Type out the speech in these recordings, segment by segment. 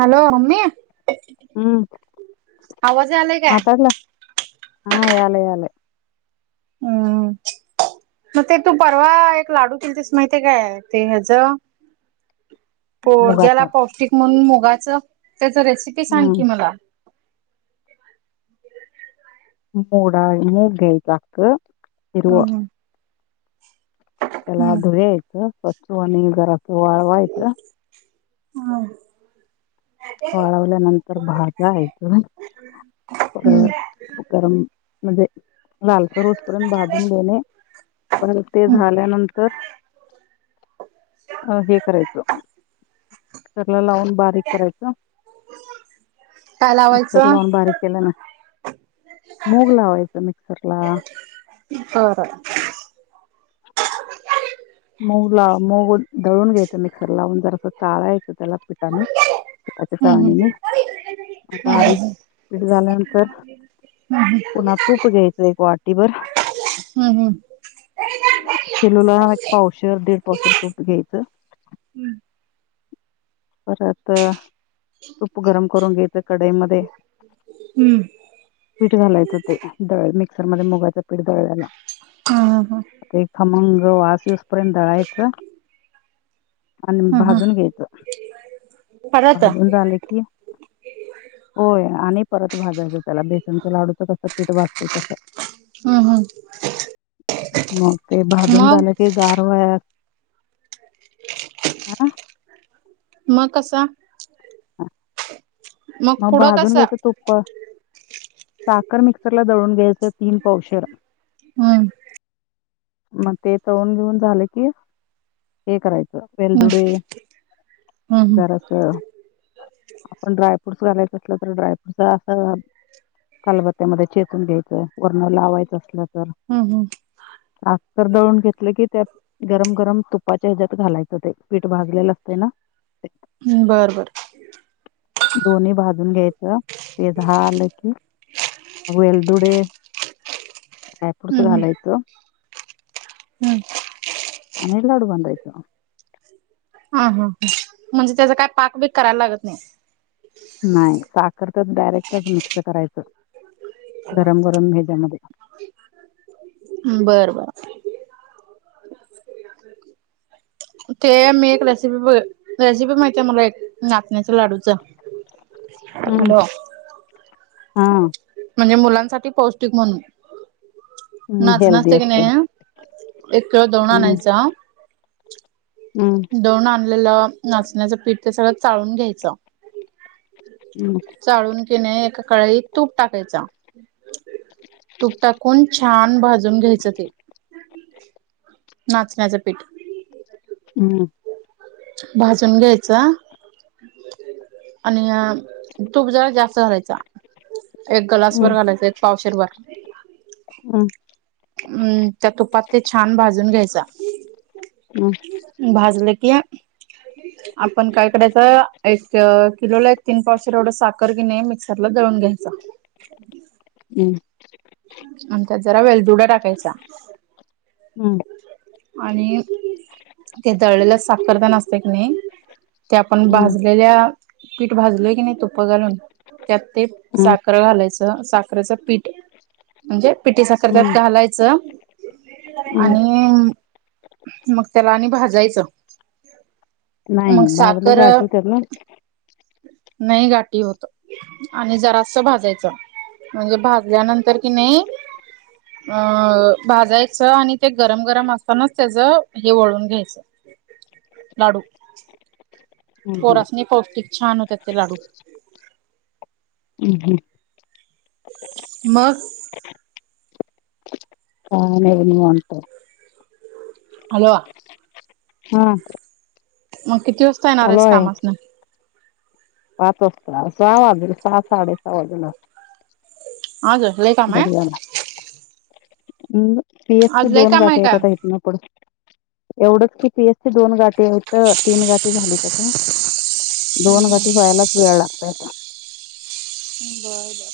Hello म्ममे! ! हम्म! आवाज आलाय काय? माताडला हा! यालंय! यालंय! ह हा! [inaudible] [unintelligible] मग ते तू परवा एक लाडू दिल तीस माहिती काय? आहे ते ह्याचं? मुगाच पोरग्याला पौष्टिक म्हणून, मुगाच! त्याच रेसिपी सांग की हम्म मला! मोड! मोगऐद हक इर हम्म तेला हम्म धुरयत स्वछ! व आणि गरात वाळवायत! हम! ! वाळवल्या नंतर भाजायच उकारर हम्म म्हज गरम लालचा रोजपर्यंत भाधून देणे, परत ते हम्म झाल्यानंतर अ हे करायचं चला लावून, बारीक करायचं काय मिक्सर लावायचं लावून बारीक केलं ना? मग लावायचं मिक्सर ला! हो हो! ! मग ला म दळून घ्यायचं! मिक्सर लावून जर अस! चाळायचं त्याला पिठाने पिठाच्या हम्म हम्म काळणीने बारीक पीठ झाल्यानंतर पुन्हा तूप घ्यायच एक वाटीवर हम्म हम्म हम्म हम्म [inaudible] [unintelligible] दीड पावशर तूप घ्यायचं! परत तूप गरम करून घ्यायच कढईमध्ये हम्म! ! पीठ घालायचं ते दळ मिक्सर मध्ये मुगाचं पीठ, दळ्याला हम! ह! हा! ते खमंग वास येऊस पर्यंत दळायचं आणि हम्म हम्म भाजून घ्यायचं परत भाजून हम्म झालं की! होय! आणि परत भाजायचं, त्याला बेसनच लाडूचं, कसं पीठ भाजतो तसं! हम! हम! ! मग ते भाजून मग झालं की गारवाया हं हेना म कसा [inaudible] मग पुढं भाजून कसा? घ्यायचं तुप्प, साखर मिक्सरला दळून घ्यायचं. तर तीन पौवशर हम्म मग ते दळून बिळून घेऊन झालं की हे करायचं हम्म वेलदुडे हम्म जरासं घालायचं आपण ड्रायफ्रूटस घालायचं असलं तर ड्रायफ्रूटचा असं खलबत्त्यामध्ये चेतून घ्यायचं, वर्ण लावायचं असलं तर. हम, हम आस्तर दळून घेतलं की त्यात गरम -गरम तुपाच्या ह्याच्यात घालायचं, ते पीठ भाजलेलं असते ना ते. हम्म बरं बरं, दोन्ही भाजून घ्यायचं ते झालं की अ वेलदुडे ड्रायफुडस् हम्म हम्म घालायचं. हम्म आणि लाडू बांधायचं. हा, हा हं म्हणजे त्याचा काय पाक बीक करायला लागत नाही. नाही साखर तच डायरेक्टचं मिक्स करायचं गरम -गरम हेच्या मध्ये. बरं -बरं, ते मी एक रेसिपी बघ रेसिपी माहिती आहे, मला एक नाचण्याचा लाडूचं हम्, हा... म्हणजे मुलांसाठी पौष्टिक म्हणून नाचनं हेल्दी असतयं की असतं नाही एक किलो दळून हम्म आणायचा हम्म दळुन आणलेलं नाचण्याचं पीठ ते सगळं चाळून घ्यायचं. हम्.... चाळून कि नई एका कढाईत तूप टाकायचा, तूप टाकून 'छान भाजून घ्यायचं ते, नाचण्याचं पीठ' हम्, भाजून घ्यायचा. आणि अ तूप जरा जास्त घालयचा. एक ग्लासभर हम्म घालायचं, एक पावशेरभर हम, अम्म, त्या तुपात ते छान भाजून घ्यायचा. हं, भाजले की या आपण काय करायच एक किलोला एक तीन पावशे एवढं साखर कि नाही मिक्सरला जळून घ्यायच. [inaudible] हम्, आणि त्यात जरा वेलदुडा टाकायचा. हम्, आणि ते दळलेलं साखर कण असते क नही ते आपण हम्म भाजलेल्या पीठ भाजलोय की नाही, तुप्प घालून त्यात ते हम्म साखरं घालायचं साखरेचं पीठ म्हणजे पिटी साखर त्यात हम्म घालायचं हम्म आणि मग त्याला आणि भाजायचं. मग साखर पण नाही गाठी होत. आणि जरास भाजायचं. म्हणजे भाजल्यानंतर कि नाही अ भाजायचं. आणि ते गरम गरम असतानाच त्याचं हे वळून घ्यायचं [inaudible] लाडू हं, हं, पोरासनी पौष्टिक छान होतात ते लाडू. हम् हम. मग काही नाही निवांत. हॅलो हा मग किती वाजता येणार चालू आहेस आहे कामासन? पाच वाजता, सहा वाजे सहा, साडे सहा वाजेला. आग [unintelligible] पी एफ चे आज लय दोन काम आहे गाटे का येतात आहेत ना पुढं एवढंच की पी एस ची दोन गाठीे होतं, तीन गाटी झालीत आता. दोन गाठी व्हायलाच वेळ लागतयं. बरं बरं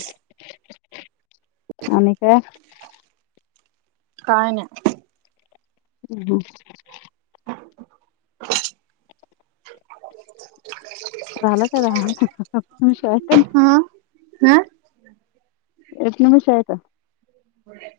[inaudible] आणि काय? काय नाय. हम् हम झालं काय [unintelligible] विषय? हं हं एट [unintelligible] होय.